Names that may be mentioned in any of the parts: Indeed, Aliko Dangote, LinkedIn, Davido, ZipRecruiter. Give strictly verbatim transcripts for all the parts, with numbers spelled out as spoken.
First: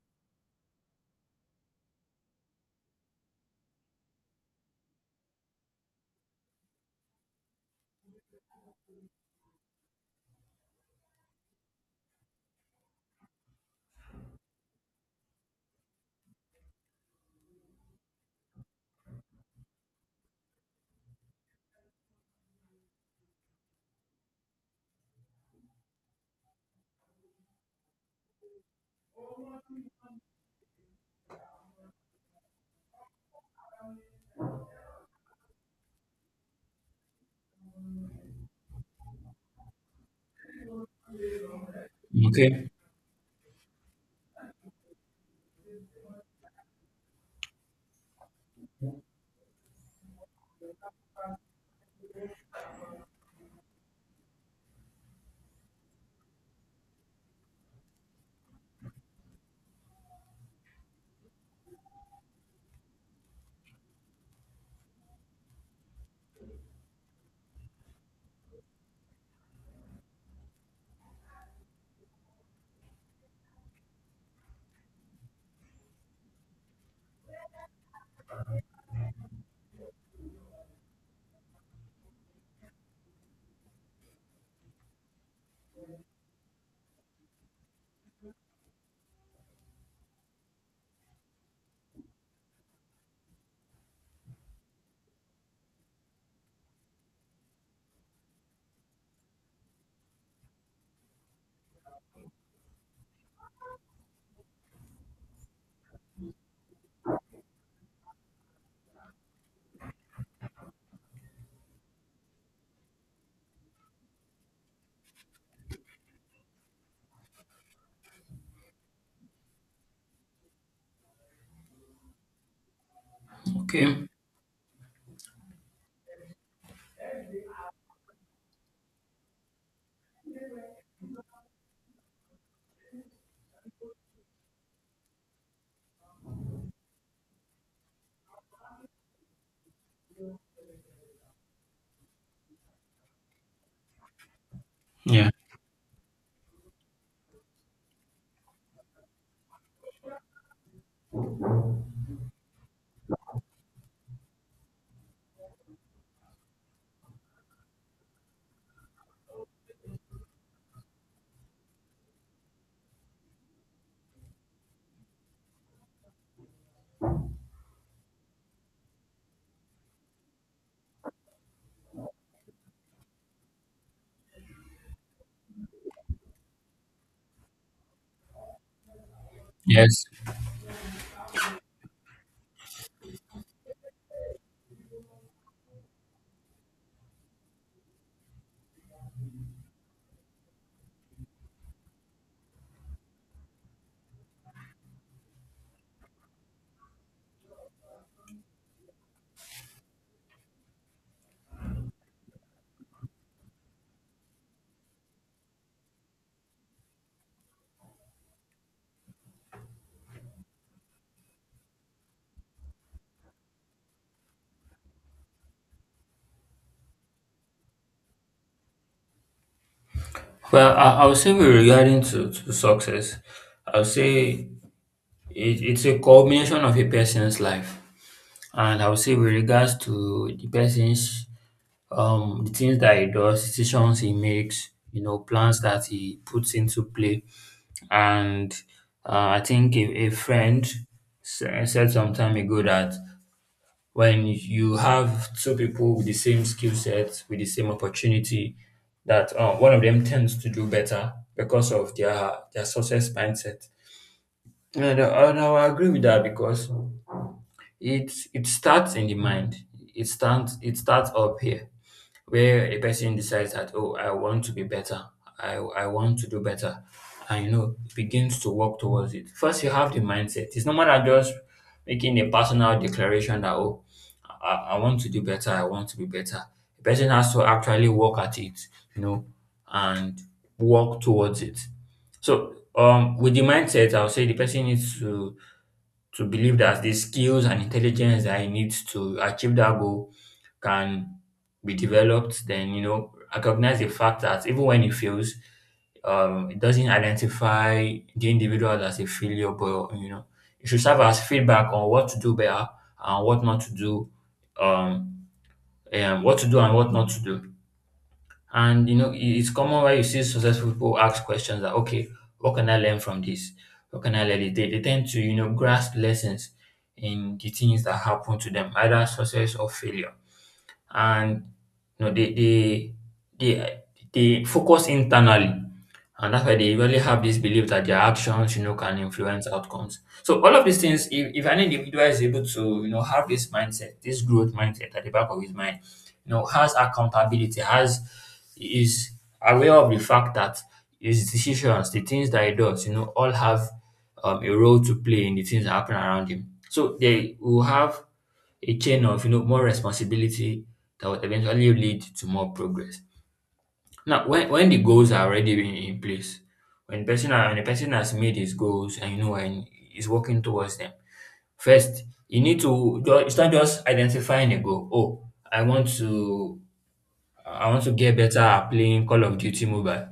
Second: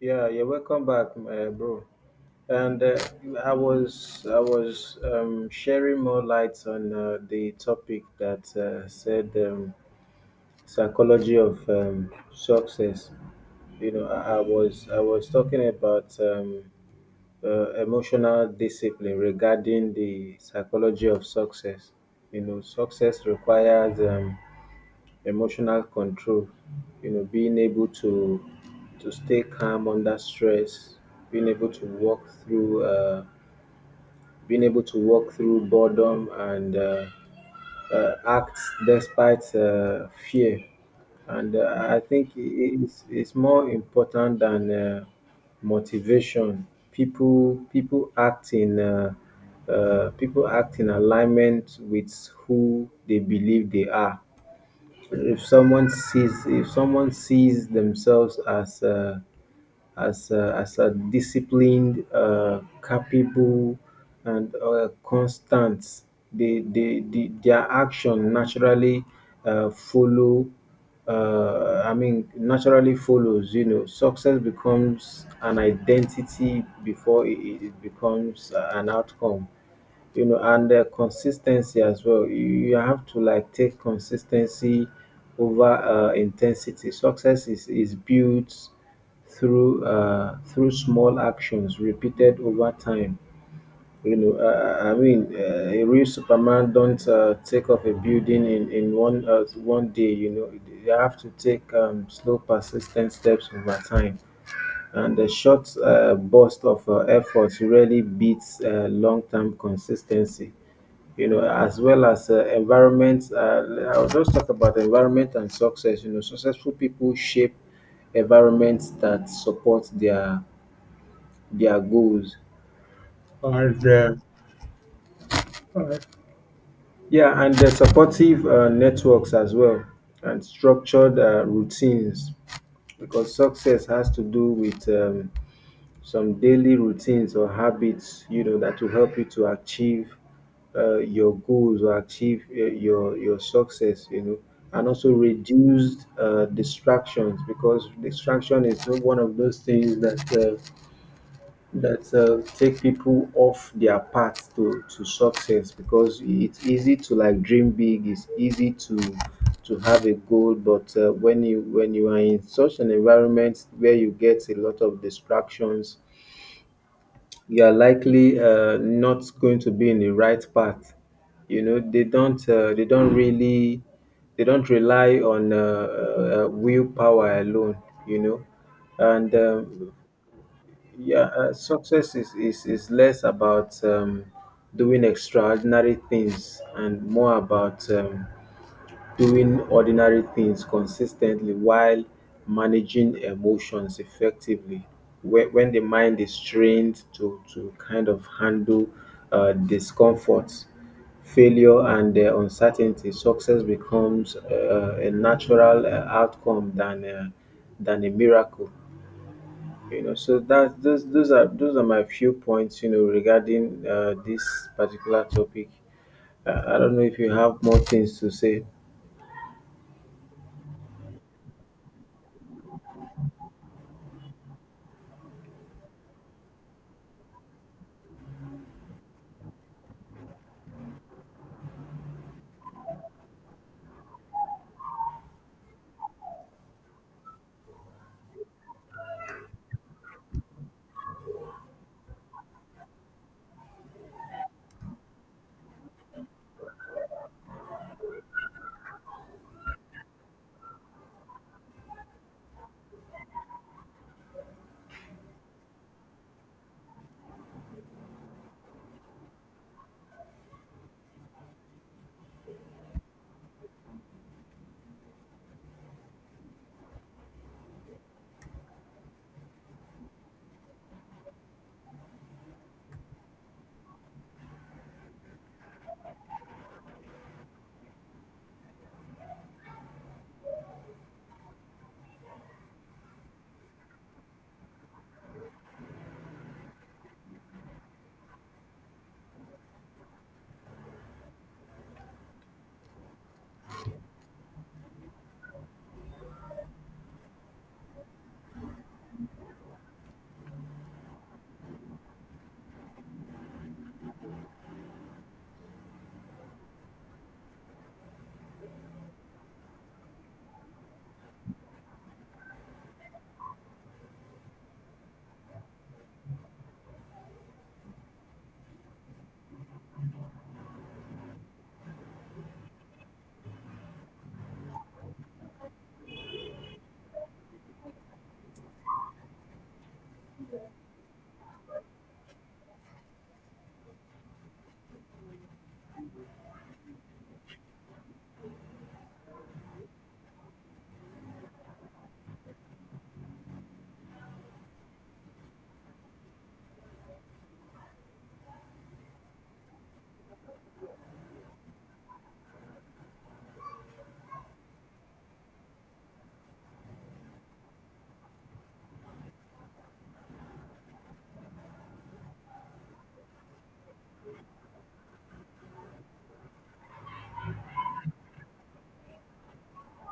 Yeah, yeah, welcome back, uh, bro. And uh, I was I was um, sharing more lights on uh, the topic that uh, said, um, psychology of um, success. You know, I, I was I was talking about um, uh, emotional discipline regarding the psychology of success. You know, success requires um, emotional control, you know, being able to to stay calm under stress, being able to walk through uh, being able to walk through boredom and uh, uh, act despite uh, fear. And uh, I think Okay, it- it's, it's more important than uh, motivation. People people act in uh, uh, people act in alignment with who they believe they are. If someone sees if someone sees themselves as a, as a, as a disciplined, uh, capable, and uh, constant, they, they, they their action naturally uh, follow, uh, I mean, naturally follows. You know, success becomes an identity before it, it it becomes an outcome, you know. And uh, consistency as well. You, you have to like take consistency over uh, intensity. Success is, is built through uh, through small actions repeated over time. You know, uh, I mean, uh, a real Superman don't uh, take off a building in in one uh, one day. You know, you have to take um, slow, persistent steps over time. And the short uh, burst of uh, effort really beats uh, long-term consistency, you know, as well as uh, environment. Uh, I'll just talk about the environment and success. You know, successful people shape environments that support their their goals. And okay, uh, uh, Yeah, and the supportive uh, networks as well, and structured uh, routines, because success has to do with um, some daily routines or habits, you know, that will help you to achieve uh, your goals or achieve uh, your your success, you know, and also yeah, reduced uh, distractions, because distraction is one of those things that uh, that uh, take people off their path to to success, because it's easy to like dream big, it's easy to to have a goal. But uh, when you when you are in such an environment where you get a lot of distractions, you are likely uh, not going to be in the right path. You know, they don't uh, they don't really they don't rely on uh, uh, willpower alone. You know, and um, yes. yeah, uh, success is, is is less about um, doing extraordinary things and more about um, doing ordinary things consistently while managing emotions effectively. When, when the mind is trained to, to kind of handle uh, discomfort, failure, and uh, uncertainty, success becomes uh, a natural uh, outcome, than, uh, than a miracle. You know, so that those those are those are my few points, you know, regarding uh, this particular topic. Uh, I don't know if you have more things to say. Well, I, I would say with regarding to, to success, I would say it, it's a culmination of a person's life, and I would say with regards to the person's um the things that he does, decisions he makes, you know, plans that he puts into play, and uh, I think a, a friend sa- said some time ago that when you have two people with the same skill set, with the same opportunity, that um, one of them tends to do better because of their their success mindset. And I, and I agree with that because it it starts in the mind. It starts, it starts up here, where a person decides that, oh, I want to be better. I I want to do better, and you know, begins to work towards it. First, you have the mindset. It's no matter just making a personal declaration that, oh, I, I want to do better. I want to be better. The person has to actually work at it, you know, and work towards it. So um, with the mindset, I'll say the person needs to to believe that the skills and intelligence that he needs to achieve that goal can be developed. Then, you know, recognize the fact that even when he fails, um, it doesn't identify the individual as a failure, but you know, it should serve as feedback on what to do better and what not to do, um, and what to do and what not to do. And you know, it- it's common where you see successful people ask questions that, okay, what can I learn from this? What can I learn? They, they tend to, you know, grasp lessons in the things that happen to them, either success or failure, and you know they they they they focus internally, and that's why they really have this belief that their actions, you know, can influence outcomes. So all of these things, if, if an individual is able to, you know, have this mindset, this growth mindset at the back of his mind, you know, has accountability, has, is aware of the fact that his decisions, the things that he does, you know, all have um, a role to play in the things that happen around him, so they will have a chain of, you know, more responsibility that would eventually lead to more progress. Now, when, when the goals are already in, in place, when person are, when a person has made his goals and, you know, and is working towards them, first you need to ju- it's not just identifying a goal. Oh, I want to, I want to get better at playing Call of Duty Mobile,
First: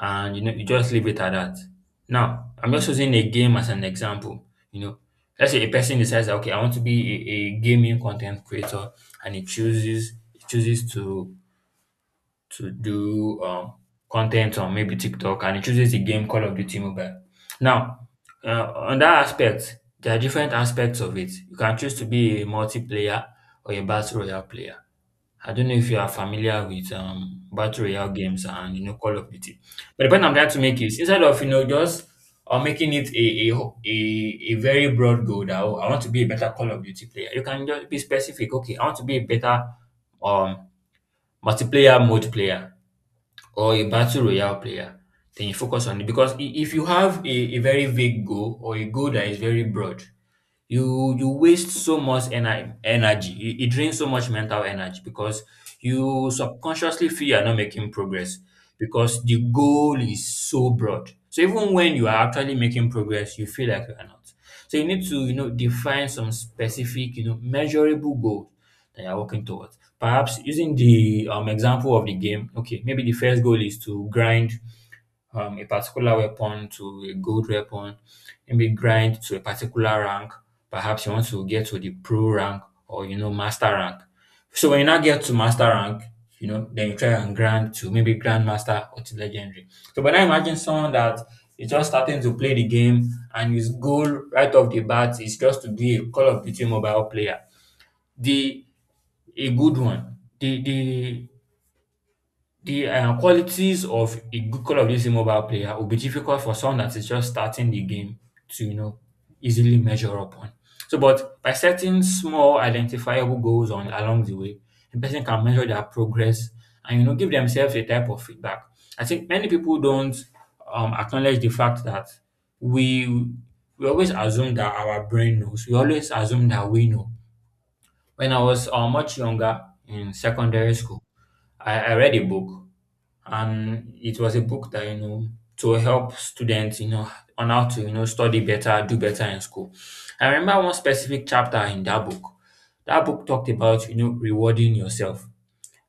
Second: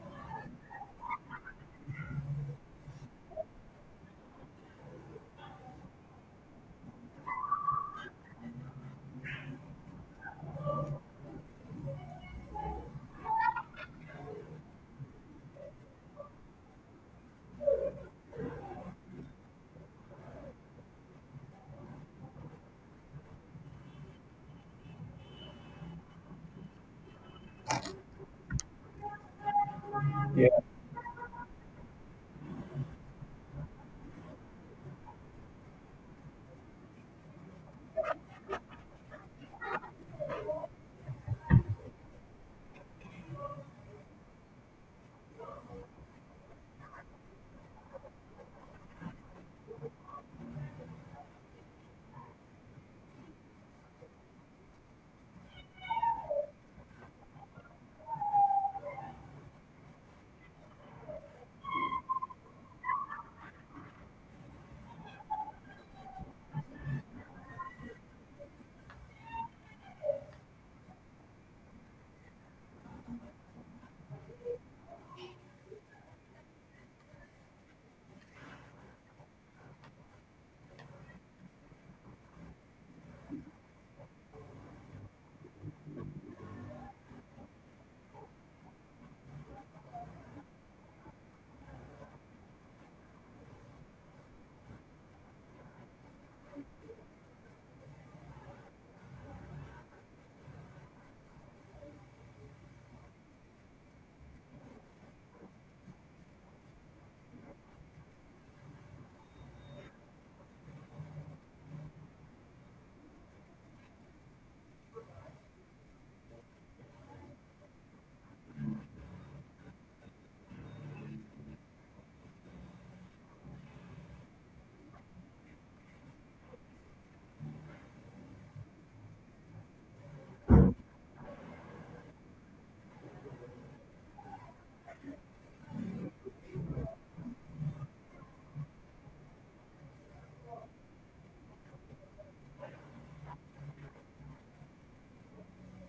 and you know you just leave it at that. Now, I'm just using a game as an example. You know, let's say a person decides that, okay, I want to be a, a gaming content creator, and he chooses he chooses to to do um, content on maybe TikTok, and it chooses the game Call of Duty Mobile. Now, uh, on that aspect, there are different aspects of it. You can choose to be a multiplayer or a battle royale player. I don't know if you are familiar with um, battle royale games and you know Call of Duty, but the point I'm Yeah, trying to make is, instead of, you know, just or making it a, a ho- a a very broad goal that, oh, I want to be a better Call of Duty player. You can just be specific. Okay, I want to be a better um multiplayer mode player or a battle royale player, then you focus on it. Because i- if you have a, a very vague goal or a goal that is very broad, you you waste so much ener- energy, it, it drains so much mental energy because you subconsciously feel you're not making progress, because the goal is so broad, so even when you are actually making progress you feel like you are not. So you need to, you know, define some specific, you know, measurable goals that you're working towards. Perhaps using the um, example of the game, okay, maybe the first goal is to grind um, a particular weapon to a gold weapon, maybe grind to a particular rank. Perhaps you want to get to the pro rank or, you know, master rank. So when you now get to master rank, you know, then you try and grind to maybe grandmaster or to legendary. So, but I imagine someone that is just starting to play the game, and his goal right off the bat is just to be a Call of Duty Mobile player, the a good one. The the the, uh, qualities of a good Call of Duty Mobile player will be difficult for someone that is just starting the game to, you know, easily measure up on. So, but by setting small identifiable goals on along the way, the person can measure their progress and, you know, give themselves a type of feedback. I think many people don't um, acknowledge the fact that we we always assume that our brain knows. We always assume that we know. When I was uh, much younger, in secondary school, I, I read a book, and it was a book that, you know, to help students, you know, on how to, you know, study better, do better in school. I remember one specific chapter in that book. That book talked about, you know, rewarding yourself.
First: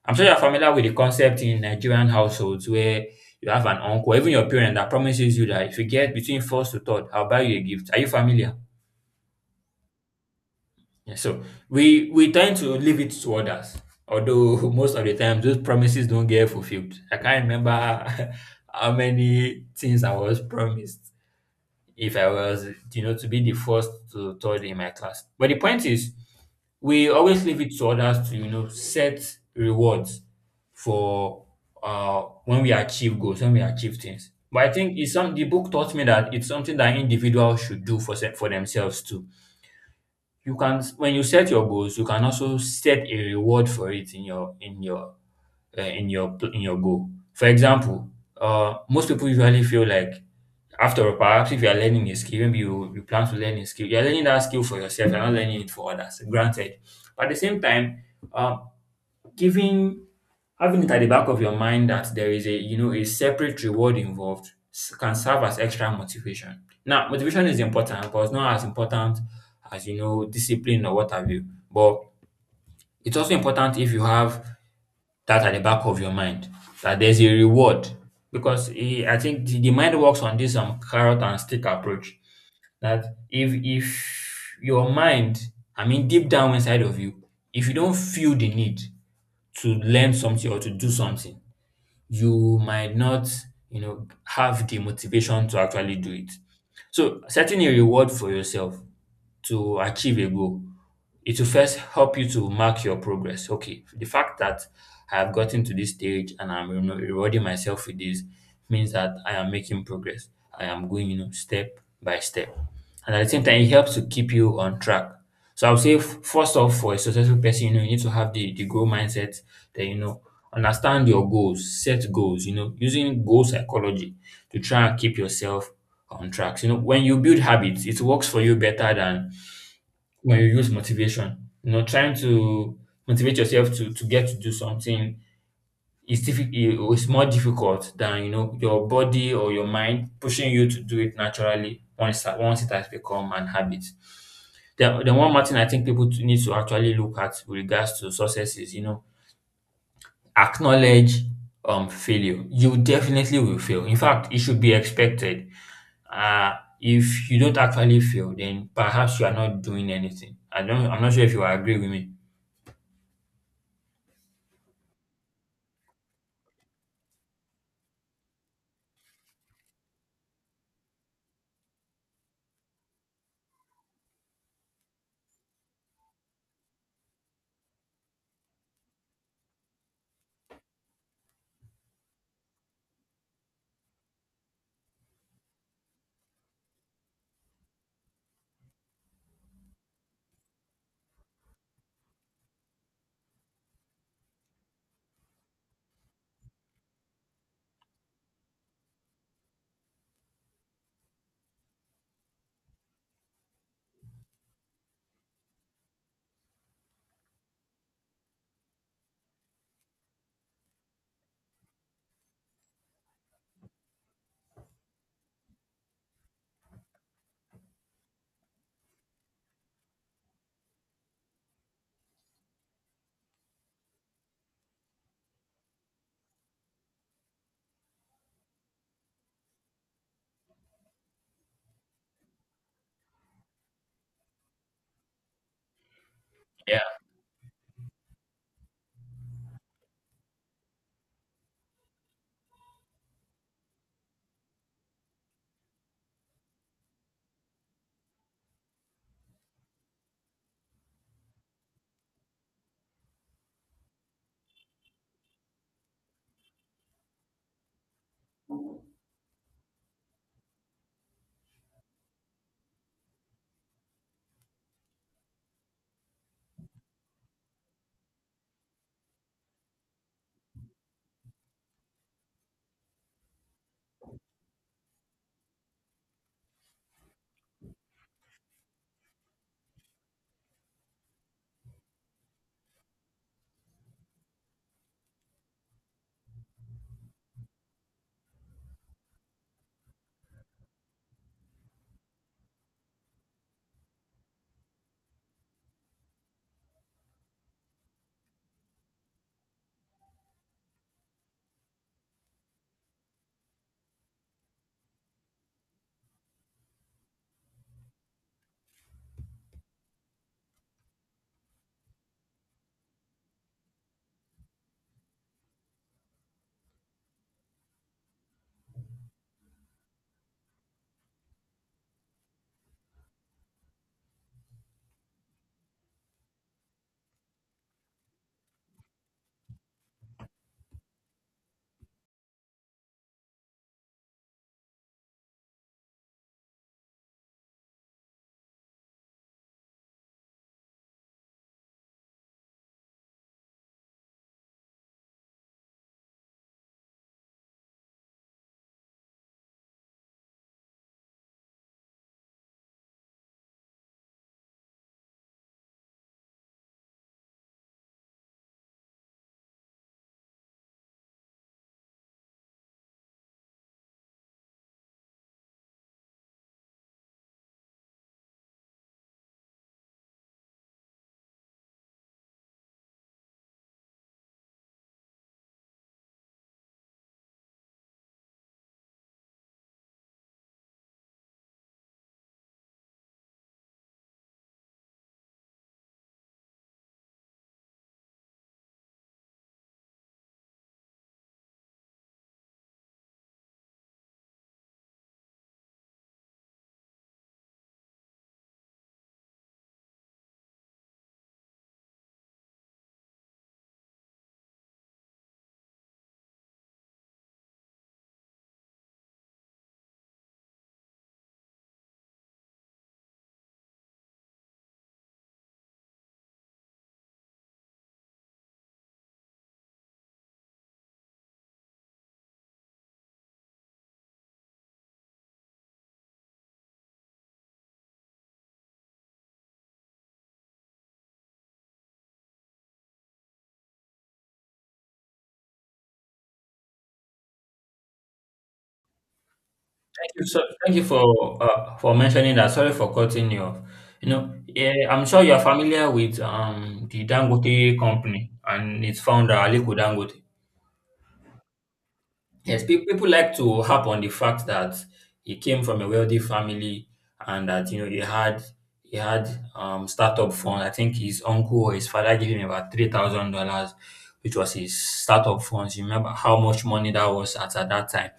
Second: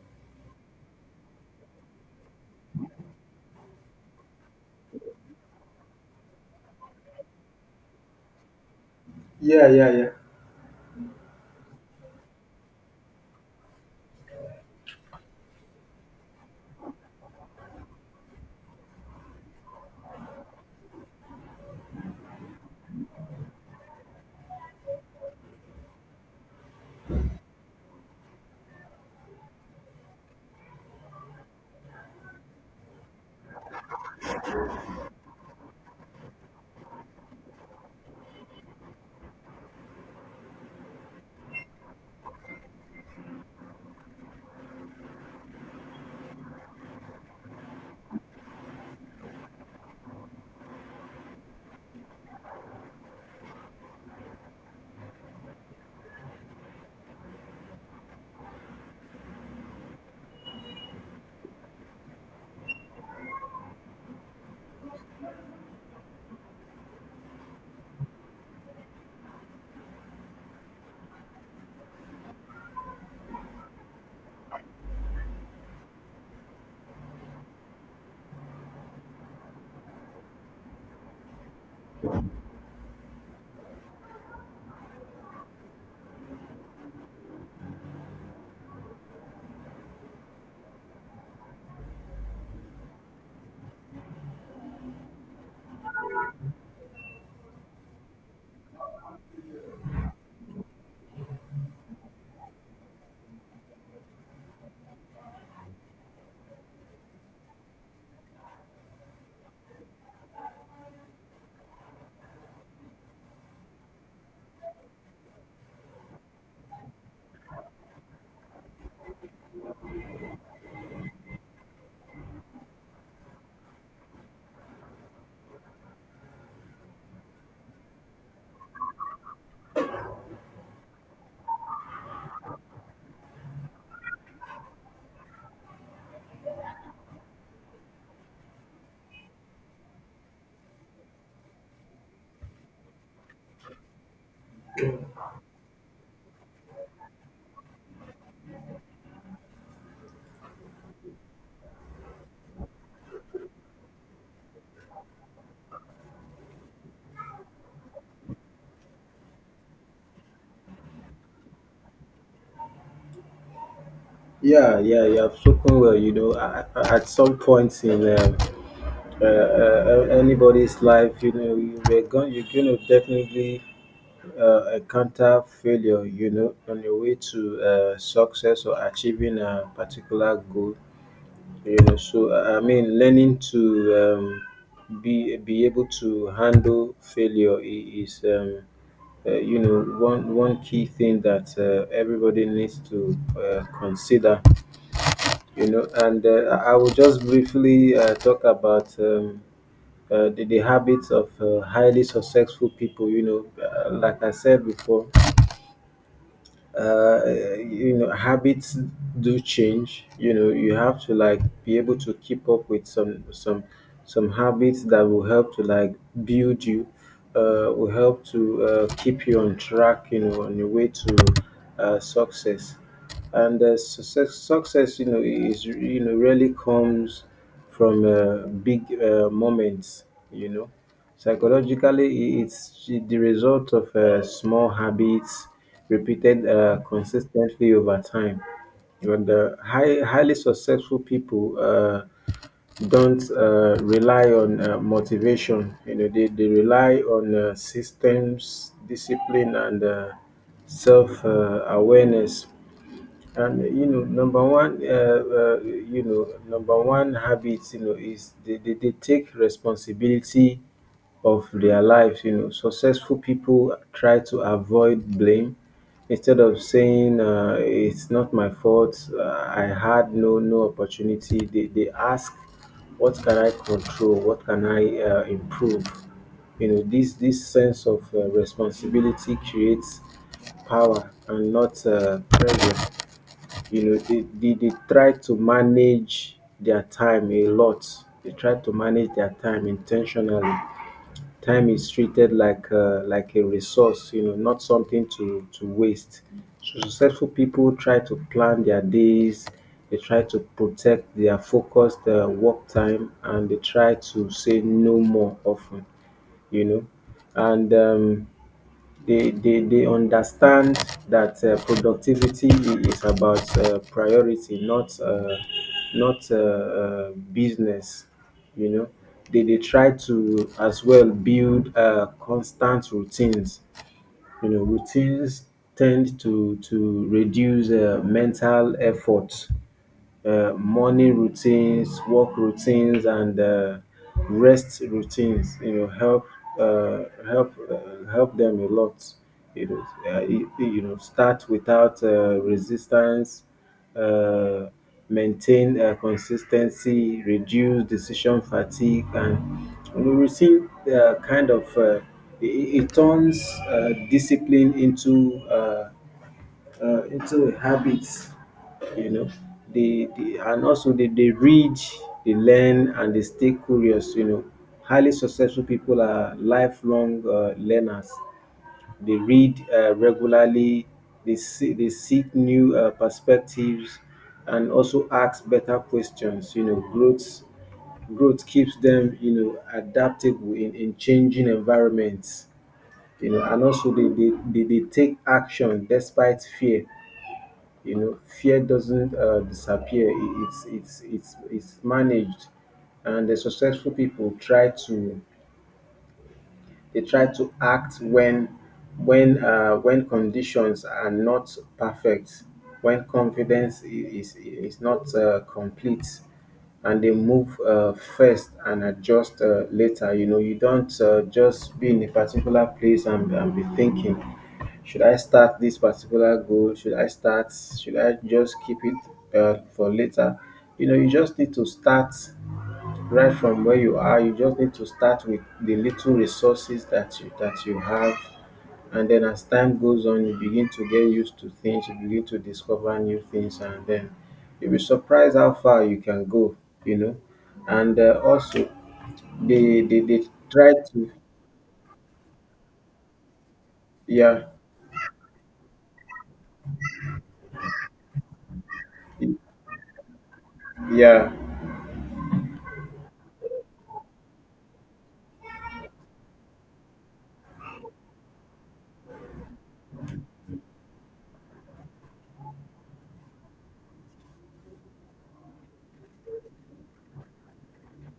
I'm sure you're familiar with the concept in Nigerian households where you have an uncle, even your parent, that promises you that if you get between first to third, I'll buy you a gift. Are you familiar? yeah, yeah, yeah. Yeah, so we we tend to leave it to others, although most of the time those promises don't get fulfilled. I can't remember how many things I was promised if I was, you know, to be the first to third in my class. But the point is, we always leave it to others to, you know, set rewards for uh when we achieve goals, when we achieve things. But I think it's some, the book taught me that it's something that individuals should do for se- for themselves too. You can, when you set your goals, you can also set a reward for it in your, in your uh, in your pl- in your goal. For example, uh, most people usually feel like, after all, perhaps if you are learning a skill, maybe you, you plan to learn a skill, you're learning that skill for yourself, you're not learning it for others, granted. But at the same time, um, giving having it at the back of your mind that there is a, you know, a separate reward involved s- can serve as extra motivation. Now, motivation is important, but it's not as important as, you know, discipline or what have you. But it's also important if you have that at the back of your mind that there's a reward, because eh, I think the, the mind works on this um carrot and stick approach. That if if your mind, I mean deep down inside of you, if you don't feel the need to learn something or to do something, you might not, you know, have the motivation to actually do it. So setting a reward for yourself to achieve a goal, it will first help you to mark your progress. Okay, the fact that I have gotten to this stage and I'm, you know, rewarding myself with this means that I am making progress. I am going, you know, step by step. And at the same time, it helps to keep you on track. So I would say, f- first off, for a successful person, you know, you need to have the, the goal mindset that, you know, understand your goals, set goals, you know, using goal psychology to try and keep yourself on track. So, you know, when you build habits, it works for you better than when you use motivation. You know, trying to motivate yourself to to get to do something is diffi- i- is more difficult than, you know, your body or your mind pushing you to do it naturally once that- once it has become an habit. The, the one more thing I think people to- need to actually look at with regards to success is, you know, acknowledge um failure. You definitely will fail. In fact, it should be expected. Uh if you don't actually fail, then perhaps you are not doing anything. I don't. I'm not sure if you agree with me. Yeah, yeah, you have spoken well. You know, a- at some point in um, uh, uh, uh, anybody's life, you know, you were going, you're going to definitely uh, encounter failure, you know, on your way to uh, success or achieving a particular goal. You know, so I I mean, learning to um, be be able to handle failure, I- is. Um, uh, you know, one one key thing that uh, everybody needs to uh, consider, you know. And uh, I will just briefly uh, talk about um, uh, the, the habits of uh, highly successful people. You know, uh, like I said before, uh, you know, habits do change. You know, you have to like be able to keep up with some some some habits that will help to like build you, uh, will help to uh, keep you on track, you know, on your way to uh, success. And uh, success success, you know, is, you know, really comes from uh, big uh, moments, you know. Psychologically, it's the result of uh, small habits repeated uh, Yeah, consistently over time. But the high, highly successful people uh, don't uh, rely on uh, motivation. You know, they, they rely on uh, systems, discipline, and uh, self uh, awareness. And you know, number one, uh, uh, you know, number one habit, you know, is they, they, they take responsibility of their lives. You know, successful people try to avoid blame. Instead of saying, uh, it's not my fault, Uh, I had no no opportunity, they they ask, what can I control? What can I uh, improve? You know, this this sense of uh, responsibility creates power and not uh, pressure. You know, they they dey try to manage their time a lot. They try to manage their time intentionally. Time is treated like a like a resource, you know, not something to to waste. So successful people try to plan their days. They try to protect their focused uh, work time, and they try to say no more often. You know, and um, they they, they understand that uh, productivity i- is about uh, priority, not uh, not uh, uh, business. You know, they they try to as well build uh, constant routines. You know, routines tend to to reduce uh, mental effort. Uh, morning routines, work routines, and uh, rest routines, you know, help uh, help uh, help them a lot. You know, uh, you you know, start without uh, resistance. Uh, Maintain uh, consistency, reduce decision fatigue, and you know, routine uh, kind of, uh, it, it it turns uh, discipline into uh, uh, into a habit, you know. They, they And also they, they read, they learn, and they stay curious. You know, highly successful people are lifelong uh, learners. They read uh, regularly. They see, they seek new uh, perspectives, and also ask better questions. You know, growth growth keeps them, you know, adaptable in, in changing environments, you know. And also they, they, they, they take action despite fear. You know, fear doesn't uh, disappear, It- it's it's it's it's managed. And the successful people try to, they try to act when when uh, when conditions are not perfect, when confidence i- is is not uh, complete, and they move uh, first and adjust uh, later. You know, you don't uh, just be in a particular place and, and be thinking, should I start this particular goal? Should I start? Should I just keep it uh, for later? You know, you just need to start right from where you are. You just need to start with the little resources that you that you have. And then, as time goes on, you begin to get used to things, you begin to discover new things, and then you'll be surprised how far you can go, you know. And uh, also they, they thank they you so, try thank you for to, uh, for mentioning that. Sorry for cutting you off. You know, yeah, yeah, I'm sure you are familiar with um the Dangote company and its founder, Aliko Dangote. yeah, Yes, pe- people like to harp on the fact that he came from a wealthy family, and that you know he had he had um startup fund. I think his uncle or his father gave him about three thousand dollars, which was his startup funds. You remember how much money that was at, at that time,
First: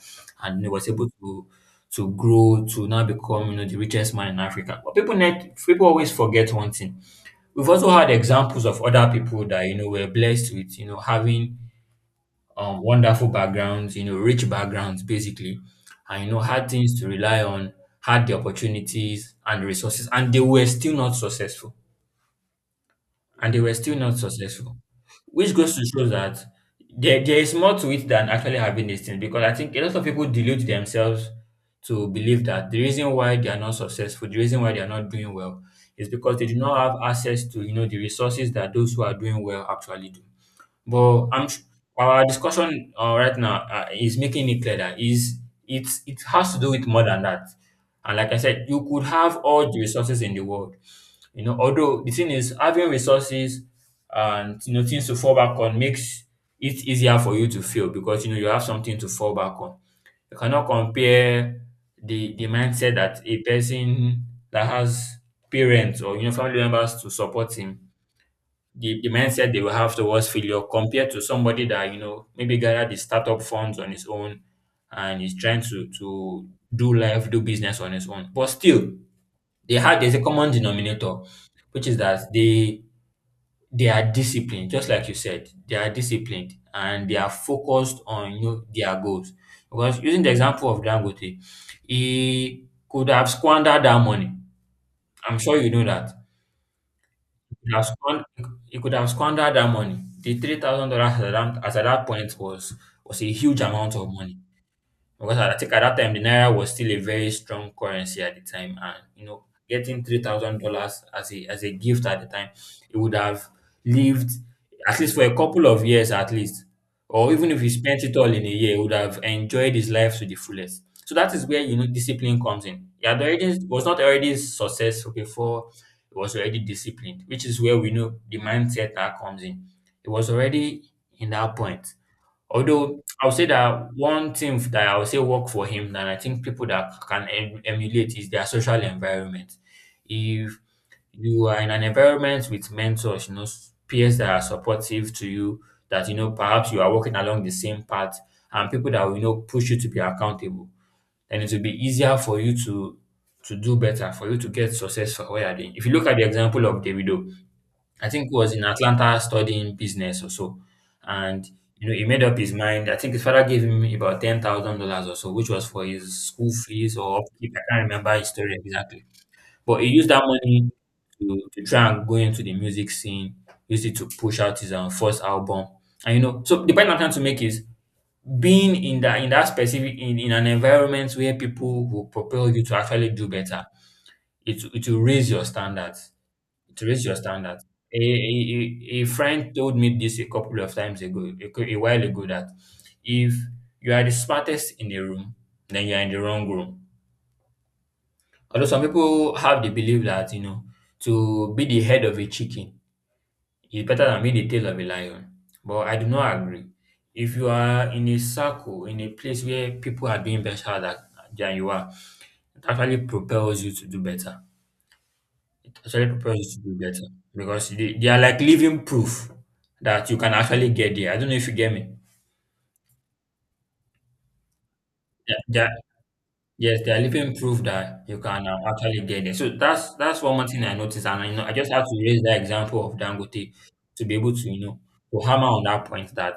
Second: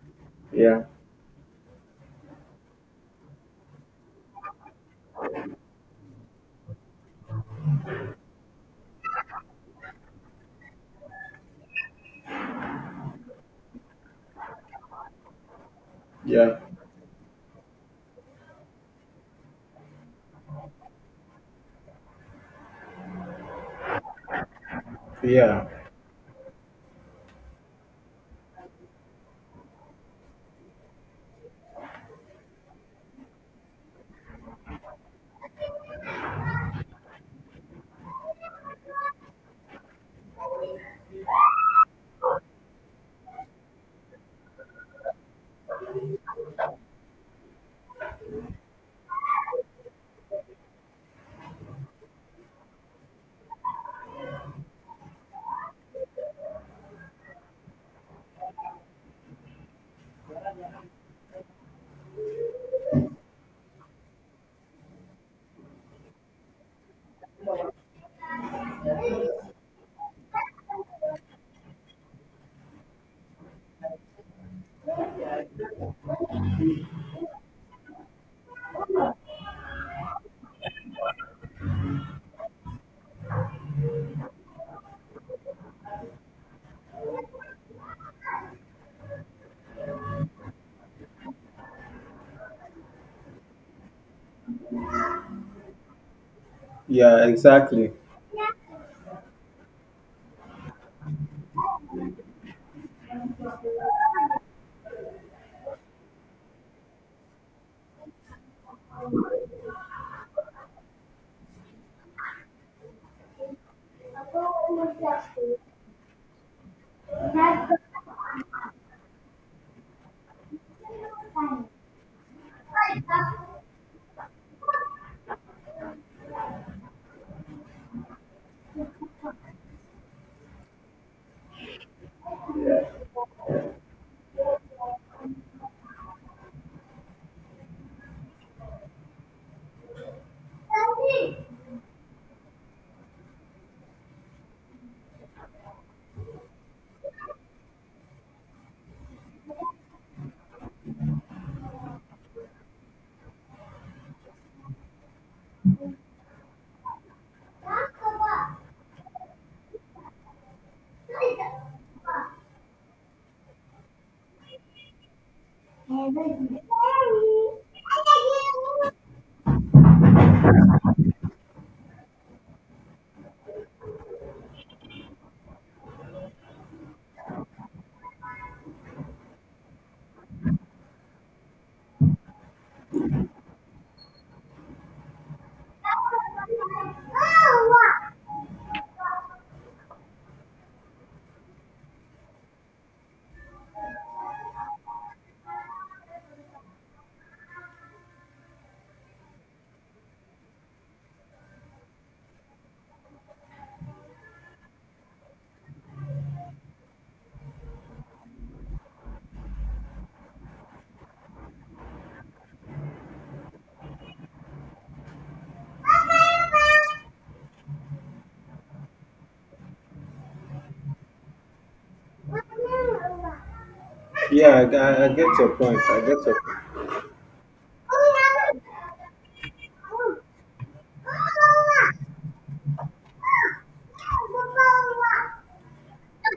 and he yeah, was able to to grow to now become you know the richest man in Africa. But people net people always forget one thing. We've also had examples of other people that you know were blessed with you know having um, wonderful backgrounds, you know, rich backgrounds, basically, and you know, yeah, had things to rely on, had the opportunities and the resources, and they were still not successful. And they were still not successful, which yeah, goes to show that there, there is more to it than actually having these things. Because I think a lot of people delude themselves to believe that the reason why they are not successful, the reason why they are not doing well, is because they do not have access to you know the resources that those who are doing well actually do. But I'm s- our discussion uh, right now uh, is making it clear that is it it has to do with more than that. And like I said, you could have all the resources in the world, you know. Although the thing is, having resources and you know things to fall back on makes it easier for you to fail because you know you have something to fall back on. You cannot compare the the mindset that a person that has parents or you know family members to support him, the, the mindset they will have towards failure compared to somebody that you know maybe gathered the startup funds on his own and is trying to to do life do business on his own. But still, they had there's a common denominator, which is that they they are disciplined. Just like you said, they are disciplined and they are focused on you know their goals. Because using the example of Dangote, he could have squandered that money. I'm sure you know that. yeah, could have exactly. squandered, you could have squandered that money. The three thousand dollars at that, at that point was was a huge amount of money. Because I think at that time the naira was still a very strong currency at the time, and you know, getting three thousand dollars as a as a gift at the time, it would have lived at least for a couple of years at least, or even if he spent it all in a year, he would have enjoyed his life to the fullest. So that is where you know discipline comes in. He had already was not already successful before He was already disciplined, which is where we know the mindset that comes in. It was already in that point. Although I would say that one thing that I would say work for him, and I think people that can em- emulate, is their social environment. If you are in an environment with mentors, you know, s- peers that are supportive to you, that you know perhaps you are walking along the same path, and people that will you know push you to be accountable, then it will be easier for you to to do better, for you to get success for what you are doing. If you look at the example of Davido, I think he was in Atlanta studying business or so. And you know, he made up his mind. I think his father gave him about ten thousand dollars or so, which was for his school fees or upkeep. I can't remember his story exactly. But he used that money to, to try and go into the music scene, used it to push out his um, first album. And you know, so the point I'm trying to make is being in that in that specific in, in an environment where people will propel you to actually do better, it it will raise your standards, to raise your standard, A, a, a a friend told me this a couple of times ago, a, cou- a while ago, that if you are the smartest in the room, then you are in the wrong room. Although some people have the belief that, you know, to be the head of a chicken is better than being the tail of a lion. But I do not agree. If you are in a circle, in a place where people are doing better than, than you are, it actually propels you to do better. actually propel you to do better because they, they are like living proof that you can actually get there. I don't know if you get me. Yeah, I, I I get Yeah, your they are, point. I get your point. yes, they are living proof that you can uh, actually get there. So that's that's one more thing I noticed, and I know I just have to raise that example of Dangote to be able to you know to hammer on that point that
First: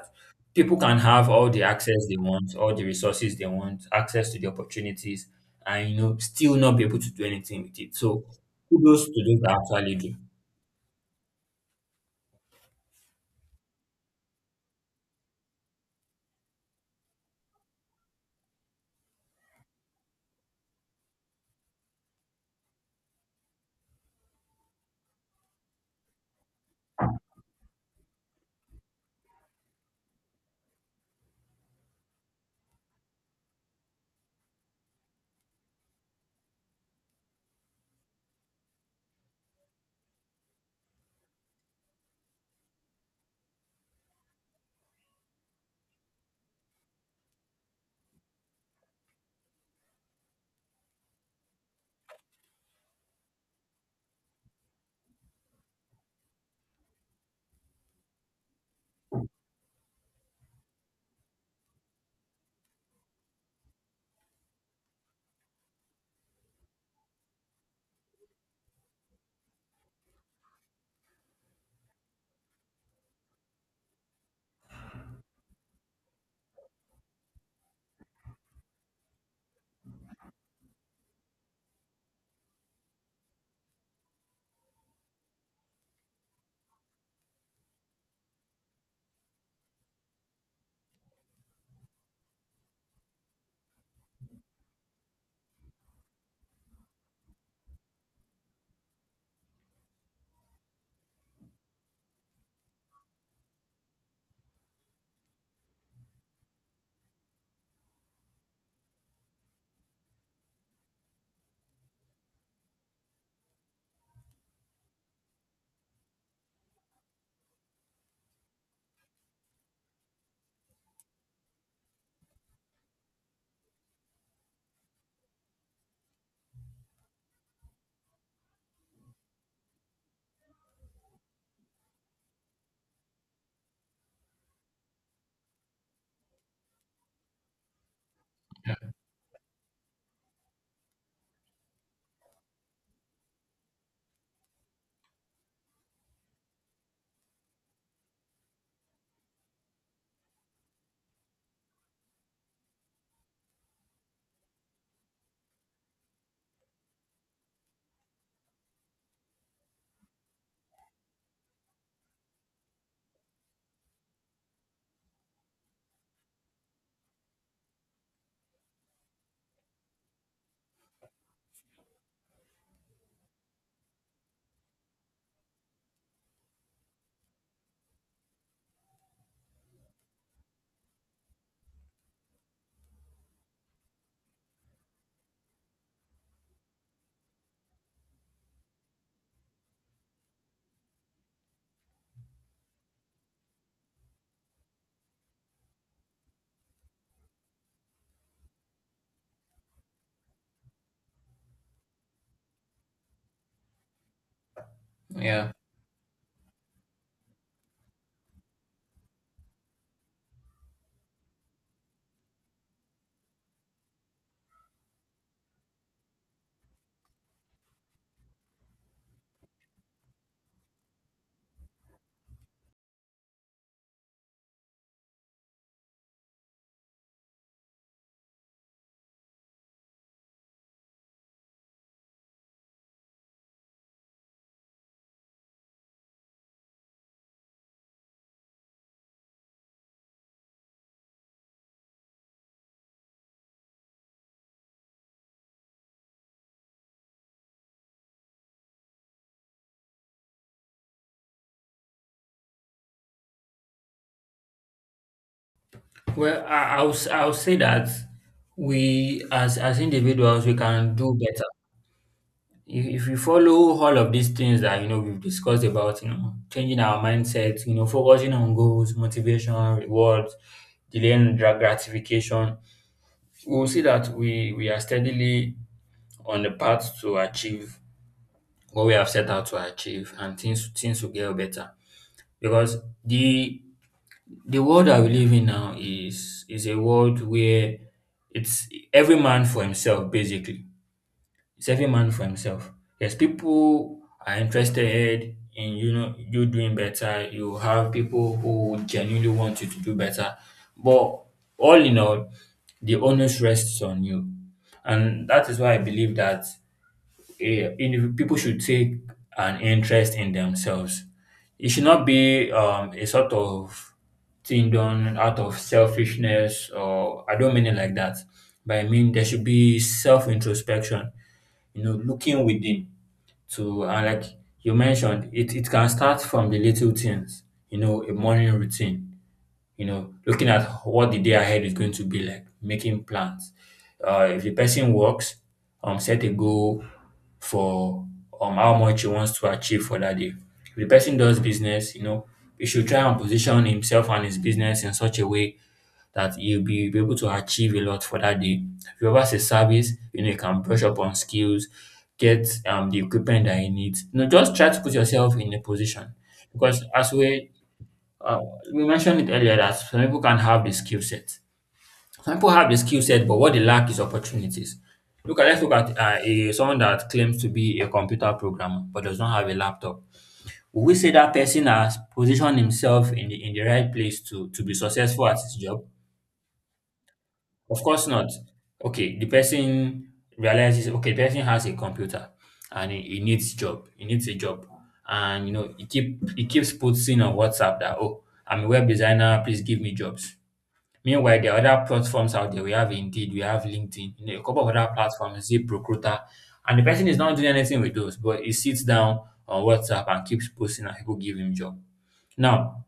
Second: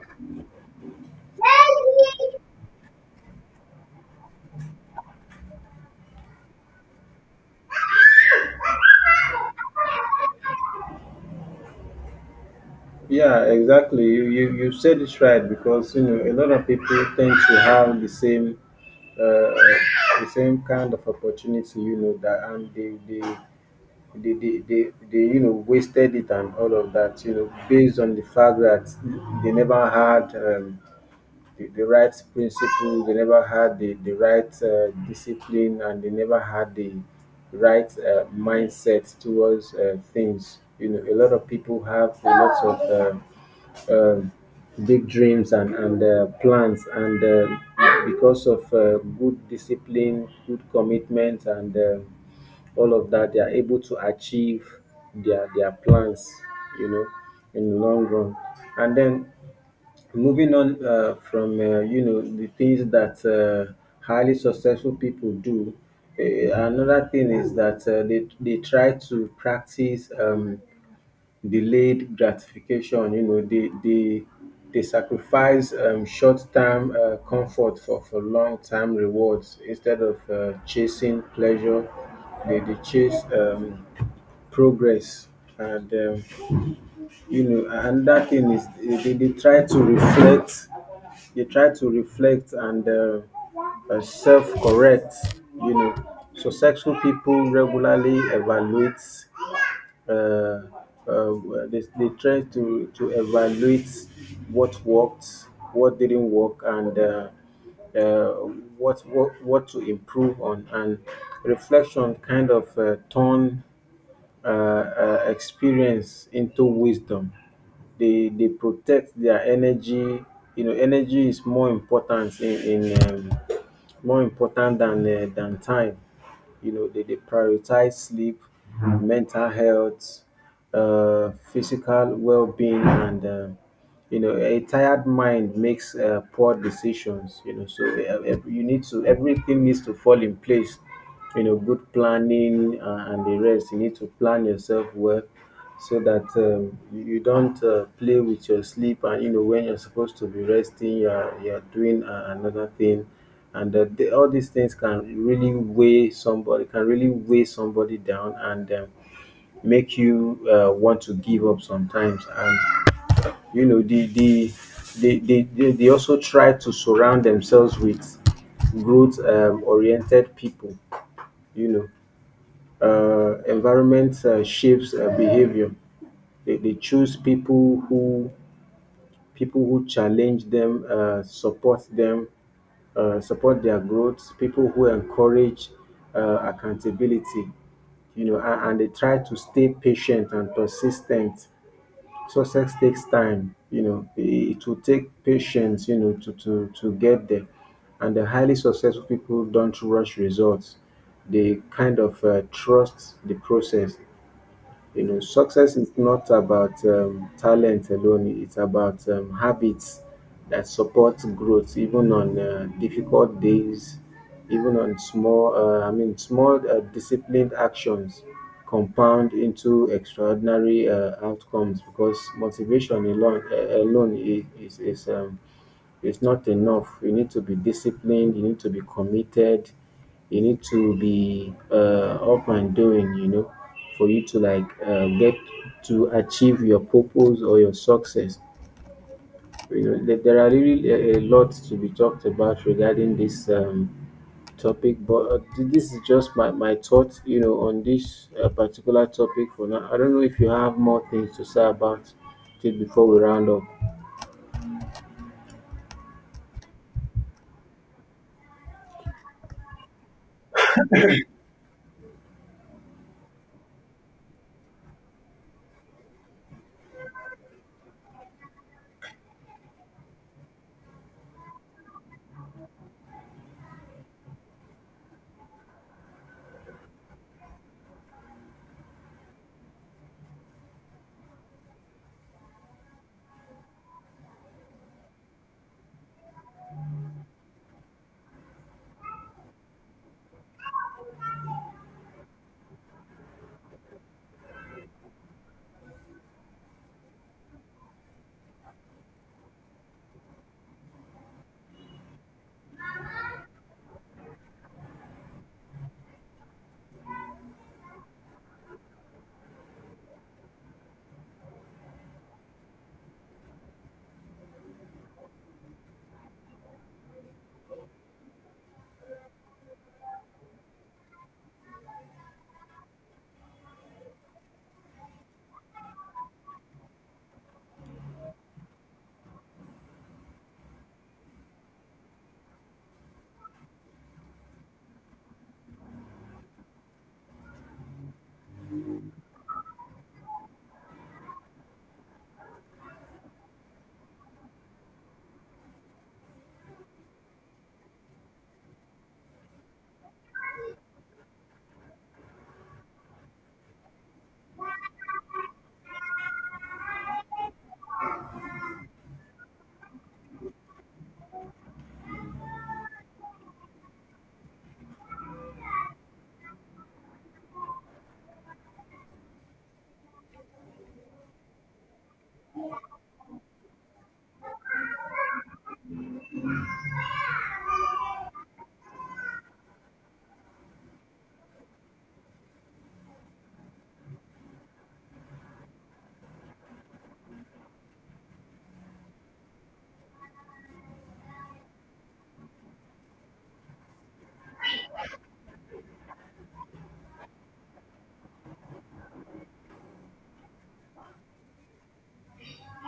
people can have all the access they want, all the resources they want, access to the opportunities, and you know still not be able to do anything with it. So kudos to those that actually do. Yeah, exactly. You, you you said it right, because you know a lot of people tend to have the same uh, the same kind of opportunity, you know, that and they they they, they, they, they you know, wasted it and all of that, you know, based on the fact that they never had um, the, the right principle, they never had the, the right uh, discipline, and they never had the right uh, mindset towards uh, things. You know, a lot of people have a lot of um, uh, big dreams and and uh, plans, and uh, because of uh, good discipline, good commitment, and uh, all of that, they are able to achieve their their plans, you know, in the long run. And then, moving on uh, from, uh, you know, the things that uh, highly successful people do, uh, another thing is that uh, they, they try to practice um, delayed gratification. You know, they they they sacrifice um, short-term uh, comfort for for long-term rewards. Instead of uh, chasing pleasure, They they chase um, progress. And um, you know, another thing is, they, they try to reflect. They try to reflect and. Uh, uh, self correct, you know. So successful people regularly evaluate uh, uh, they, they try to, to evaluate what worked, what didn't work, and uh, uh, what, what what to improve on. And reflection kind of uh, turn uh, uh, experience into wisdom. They they protect their energy. You know, energy is more important in, in um, more important than uh, than time, you know. They, they prioritize sleep, mental health, uh, physical well-being, and um, you know, a tired mind makes uh, poor decisions. You know, so uh, ev- you need to, everything needs to fall in place, you know. Good planning, uh, and the rest, you need to plan yourself well, so that um, you you don't uh, play with your sleep. And you know, when you're supposed to be resting, you're you're doing uh, another thing. And uh, the, all these things can really weigh somebody, can really weigh somebody down, and um, make you uh, want to give up sometimes. And you know, they they they, they, they, they also try to surround themselves with growth um, oriented people, you know. Uh, environment uh, shapes uh, behavior. They, they choose people who people who challenge them, uh, support them, uh, support their growth, people who encourage uh, accountability, you know. And, and they try to stay patient and persistent. Success takes time, you know, it will take patience, you know, to to to get there. And the highly successful people don't rush results. They kind of uh, trust the process, you know. Yeah. Success is not about um, talent alone, it's about um, habits that support growth, even on uh, difficult days, even on small, uh, I mean, small uh, disciplined actions compound into extraordinary uh, outcomes, because motivation alone, uh, alone i- is, is um, it's not enough. You need to be disciplined, you need to be committed, you need to be uh, up and doing, you know, for you to like uh, get to achieve your purpose or your success. You know, there there are really a, a lot to be talked about regarding this um, topic. But uh, th- this is just my, my thoughts, you know, on this uh, particular topic for now. I don't know if you have more things to say about it before we round up. Well, I, I'll, s- I'll say that we, as, as individuals, we can do better. If, if we follow all of these things that, you know, we've discussed about, you know, changing our mindset, you know, focusing on goals, motivation, rewards, delaying dra- gratification, we'll see that we, we are steadily on the path to achieve what we have set out to achieve, and things, things will get better. Because the the world that we live in now is is a world where it's every man for himself, basically. It's every man for himself. Yes, people are interested in you know you doing better. You have people who genuinely want you to do better, but all in all, the onus rests on you. And that is why I believe that yeah, indiv- people should take an interest in themselves. It should not be um, a sort of thing done out of selfishness, or I don't mean it like that. But I mean there should be self introspection, you know, looking within to and like you mentioned, it, it can start from the little things, you know, a morning routine, you know, looking at what the day ahead is going to be like, making plans. Uh, if the person works, um, set a goal for um how much he wants to achieve for that day. If the person does business, you know, he should try and position himself and his business in such a way that he will be able to achieve a lot for that day. If you have a service, you know, you can brush up on skills, get um, the equipment that he needs. You know, just try to put yourself in a position, because as we're uh, we mentioned it earlier that some people can have the skill set. Some people have the skill set, but what they lack is opportunities. Look at Let's look at uh, a, someone that claims to be a computer programmer but does not have a laptop. Will we say that person has positioned himself in the in the right place to to be successful at his job? Of course not. Okay, the person realizes, okay, the person has a computer and he, he needs job. He needs a job. And you know, he keep he keeps posting on WhatsApp that oh, I'm a web designer, please give me jobs. Meanwhile, the other platforms out there. We have Indeed, we have LinkedIn, you know, a couple of other platforms, ZipRecruiter, and the person is not doing anything with those, but he sits down on WhatsApp and keeps posting and people give him job. Now,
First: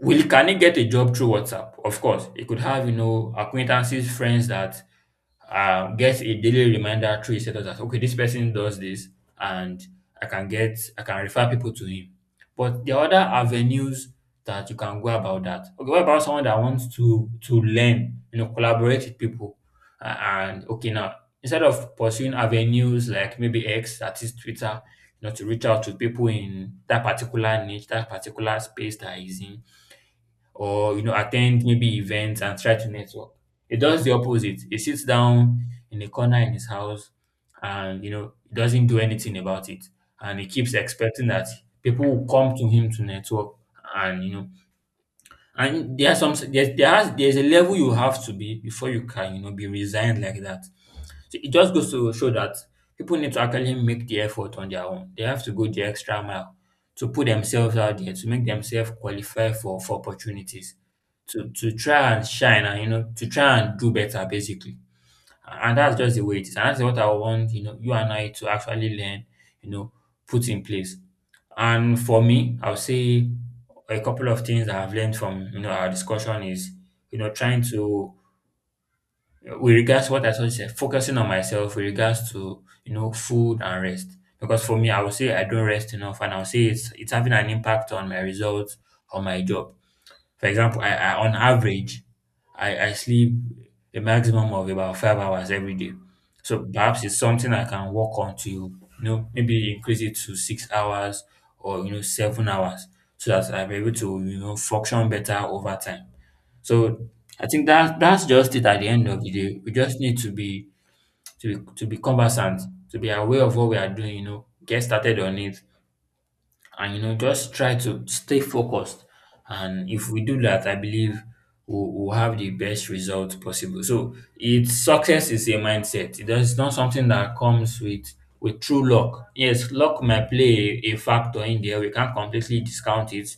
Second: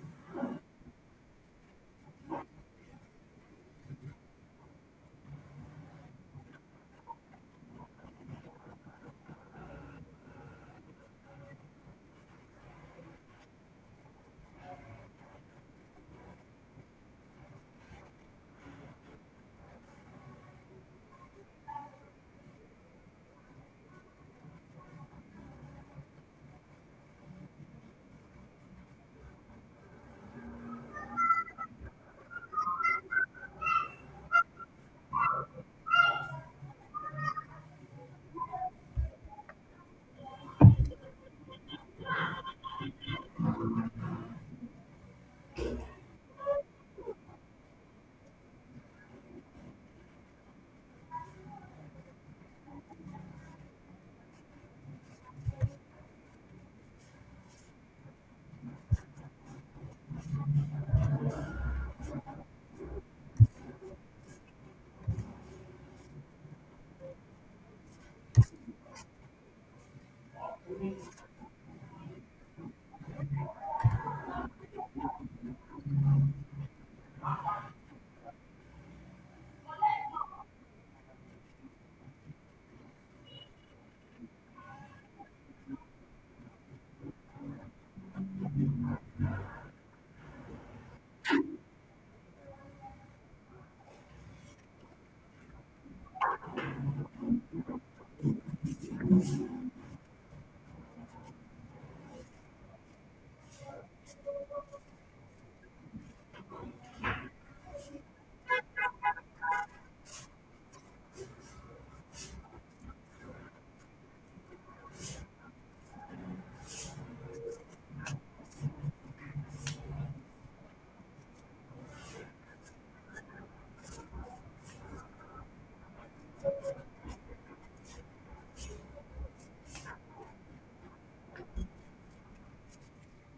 will can he get a job through WhatsApp? Of course, he could have, you know, acquaintances, friends that uh, get a daily reminder through a setup that okay, this person does this, and I can get I can refer people to him. But the other avenues that you can go about that. Okay, what about someone that wants to to learn, you know, collaborate with people, uh, and okay now, instead of pursuing avenues like maybe X, that is Twitter, you know, to reach out to people in that particular niche, that particular space that he's in, or you know attend maybe events and try to network. He does the opposite. He sits down in a corner in his house and you know doesn't do anything about it. And he keeps expecting that people will come to him to network, and you know, and there are some, there's there has there's a level you have to be before you can you know be resigned like that. So it just goes to show that people need to actually make the effort on their own. They have to go the extra mile to put themselves out there, to make themselves qualify for for opportunities, to to try and shine, and you know to try and do better, basically. And that's just the way it is, and that's what I want you know you and I to actually learn, you know, put in place. And for me, I'll say a couple of things that I've learned from you know our discussion is, you know, trying to, with regards to what I just said, focusing on myself with regards to you know food and rest, because for me I would say I don't rest enough, and I'll say it's it's having an impact on my results, on my job. For example, I, I on average, I, I sleep a maximum of about five hours every day. So perhaps it's something I can work on to, you know, maybe increase it to six hours or, you know, seven hours, so that I'm able to, you know, function better over time. So I think that that's just it. At the end of the day, we just need to be to be to be conversant, to be aware of what we are doing, you know, get started on it, and you know just try to stay focused. And if we do that I believe we'll, we'll have the best result possible. So it's success is a mindset. It is not something that comes with with true luck. Yes, luck might play a, a factor in there. We can't completely discount it.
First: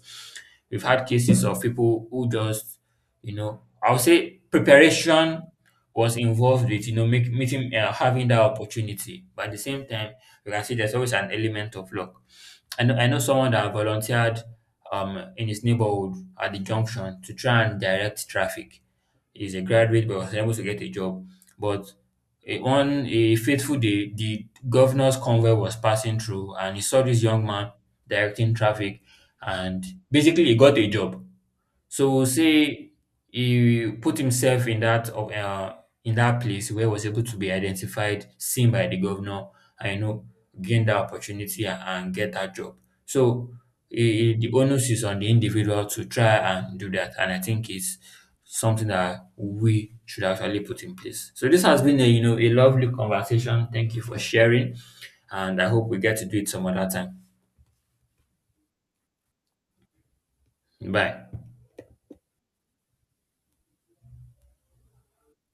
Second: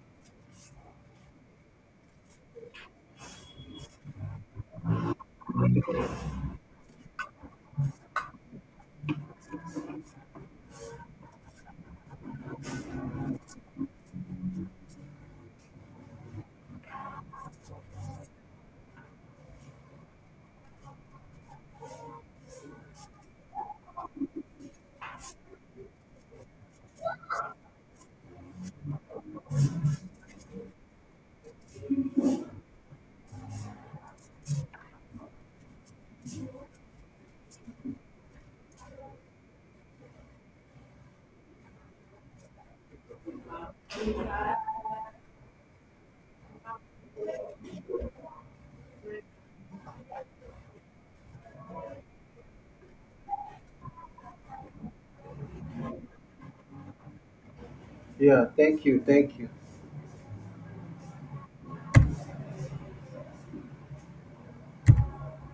We've had cases of people who just you know I would say preparation was involved with you know make, meeting uh, having that opportunity, but at the same time you can see there's always an element of luck. I know I know someone that volunteered um in his neighborhood at the junction to try and direct traffic. He's a graduate but was unable to get a job. But a, on a fateful day, the governor's convoy was passing through and he saw this young man directing traffic, and basically he got a job. So say he put himself in that of uh, in that place where he was able to be identified, seen by the governor, and you know, gain that opportunity and, and get that job. So eh, the onus is on the individual to try and do that, and I think it's something that we should actually put in place. So this has been a you know a lovely conversation. Thank you for sharing, and I hope we get to do it some other time. Yeah, thank you, thank you. Bye.